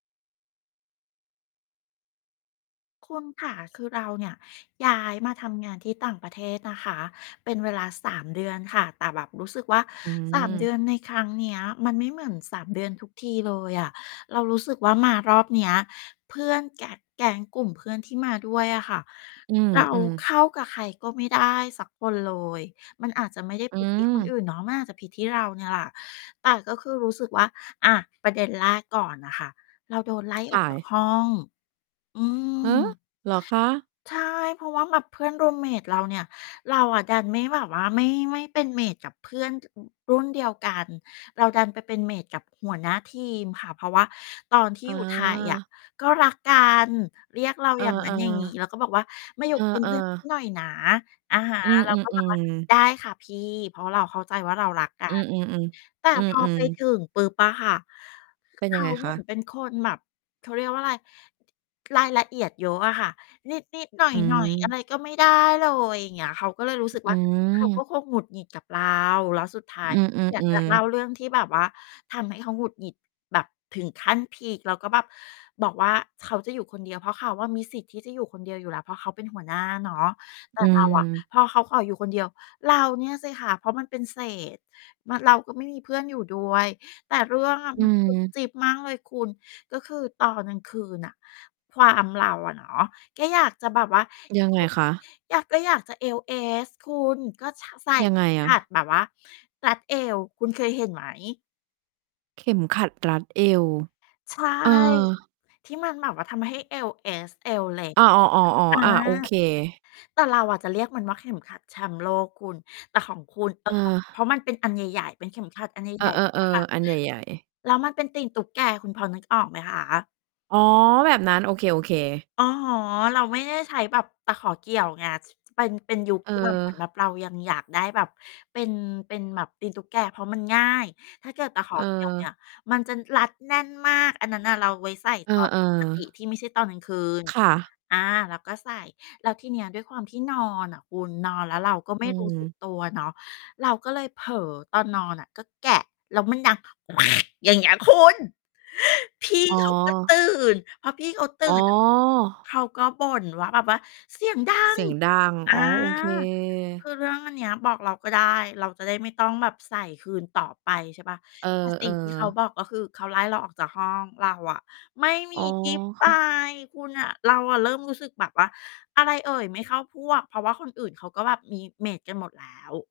คุณคะ คือเราเนี่ย ย้ายมาทำงานที่ต่างประเทศนะคะ เป็นเวลา 3 เดือนค่ะ แต่แบบรู้สึกว่า อื3 เดืม อนในครั้งเนี้ย มันไม่เหมือน 3 เดือนทุกทีเลยอะ เรารู้สึกว่ามารอบเนี้ย เพื่อนแกะ แก๊งกลุ่มเพื่อนที่มาด้วยอะค่ะ อืเราม ๆ เข้ากับใครก็ไม่ได้สักคนเลย มันอาจจะไม่ได้ อืผิด ที่คนอม ื่นเนาะ มันอาจจะผิดที่เราเนี่ยล่ะ แต่ก็คือรู้สึกว่า อา ประเด็นแรกก่อนน่ะค่ะ เราโดนไล่คออ่กจากะ ห้อง อืหือ! ม เหรอคะ? ใช่ เพราะว่าแบบเพื่อน รูมเมต เราเนี่ย เราอะดันไม่แบบว่า ไม่ ไม่เป็น เมต กับเพื่อน อ รุ่นเดียวกัน เราดันไปเป็น เมต กับหัวหน้าทีมค่ะ เพราะว่าตอนที่ออยู่ไทยอะ า ก็รักกัน เรียกเราเออ อย่างงั้นอย่างงี้ แล้วๆ ก็บอกว่า "มาอยูเ่อเป็นเอ พื่อน ๆ หน่อยนะ" อะฮะ อืเราก็แบบว่า อ ๆ ๆ "ได้ค่ะพี่" เพราะเราเข้าใจว่าเรารักกัอือ น ๆ แต่ๆ อืพอไปอ ถๆ ึงปุ๊บอะค่ะ คือ เป็เนขยังาไงเคหมืะ? อนเป็น คน แบบ เขาเรียกว่าไร รายละเอียดเยอะอะค่ะ นิด ๆ หน่อือย ๆ อะม ไรก็ไม่ได้เลย อย่างเงี้ย เขาก็เลยรู้สึก อวื่า เขาก็ม คงหงุดหงิดกับเรา แล้วสุดท้าอย ือยากจะอ เล่ๆ าๆ เรื่องที่แบบว่า ทำให้เขาหงุดหงิดแบบถึงขั้นพีก แล้วก็แบบบอกว่าเขาจะอยู่คนเดียว เพราะเขาอะมีสิทธิ์ที่จะอยู่คนเดียวอยู่แล้ว เพราะเขาเป็นหัวหน้าเนาะ แต่อืเราอะ ม พอเขาขออยู่คนเดียว เราเนี่ยสิคะ เพราะมันเป็นเศษ มะ เราก็ไม่มีเพื่อนอยู่ด้วย แต่เรื่อง อะ อืมันจุ๊บม จิ๊บมากเลยคุณ ก็คือตอนกลางคืนน่ะ ความเราอะเนาะ ก็อยากจะแบบว่า เยอังไงว คะ? อยาก ก็อยากจะเอวเอสคุณ ก็ ช ใส่ ยังไงขอัดะ? แบบว่ารัดเอว คุณเคยเห็นไหม? เข็มขัดรัดเอว ใช่ เออ ที่มันแบบว่าทำให้เอวเอส เอวเล็ก อา อ๋อ อยๆ ่าๆ งอเา งี้ย โอเออ เค แต่เราอะจะเรียกมันว่าเข็มขัดแชมป์โลกคุณ แต่ของคุณ เออ ของ เพรเออ าะมันเป็นอันใหญ่ ๆ เป็นเข็มขัดอันใเอหญอ ่ ๆ ใช่เปล่า คะ ๆ ๆ อันใหญ่ ๆ แล้วมันเป็นตีนตุ๊กแก คุณพอนึกออกไหมคะ? อ๋อ แบบนั้น โอเค ๆ อะฮะ เราไม่ได้ใช้แบบตะขอเกี่ยวไง ที่ ที่ เป็น เป็นยุคเที่ แบบ เหมือนแออ บบเรายังอยากได้แบบ เป็น เป็นแบบตีนตุ๊กแก เพราะมันง่าย ถ้าเกิดตะขอ เเกี่ยว เออ นี่ย มันจะรัดแน่นมาก อันนั้นน่ะเราไว้ใส่เอตอน อ ปกติ ๆ ที่ไม่ใช่ตอนกลางคืน ค่ะ อา เราก็ใส่ แล้วทีเนี้ยด้วยความที่นอนอะคุณ นอนแล้วเราก็ไอม่ืรู้สึกม ตัวเนาะ เราก็เลยเผลอตอนนอนอะ ก็แกะ แล้วมันดังแควก อย่างเงี้ยคุณ พี่อ๋อ เขาก็ตื่น พอพี่เขาตื่อ๋อ น อะ เขาก็บ่นว่าแบบว่า "เสียงดัเสง" ียงดัง ออา ๋อ โอเค คือเรื่องอันเนี้ยบอกเราก็ได้ เราจะได้ไม่ต้องแบบใส่คืนต่อไป ใช่เปล่า เอแต่ สิอ ่งที่เขาๆ บอก ก็คือเขาไล่เราออกจากห้อง เราอะไม่มอี๋อ ที่ไป ค่ะ คุณน่ะ เราอะเริ่มรู้สึกแบบว่า อะไรเอ่ยไม่เข้าพวก เพราะว่าคนอื่นเขาก็แบบมี เมต กันหมดแล้ว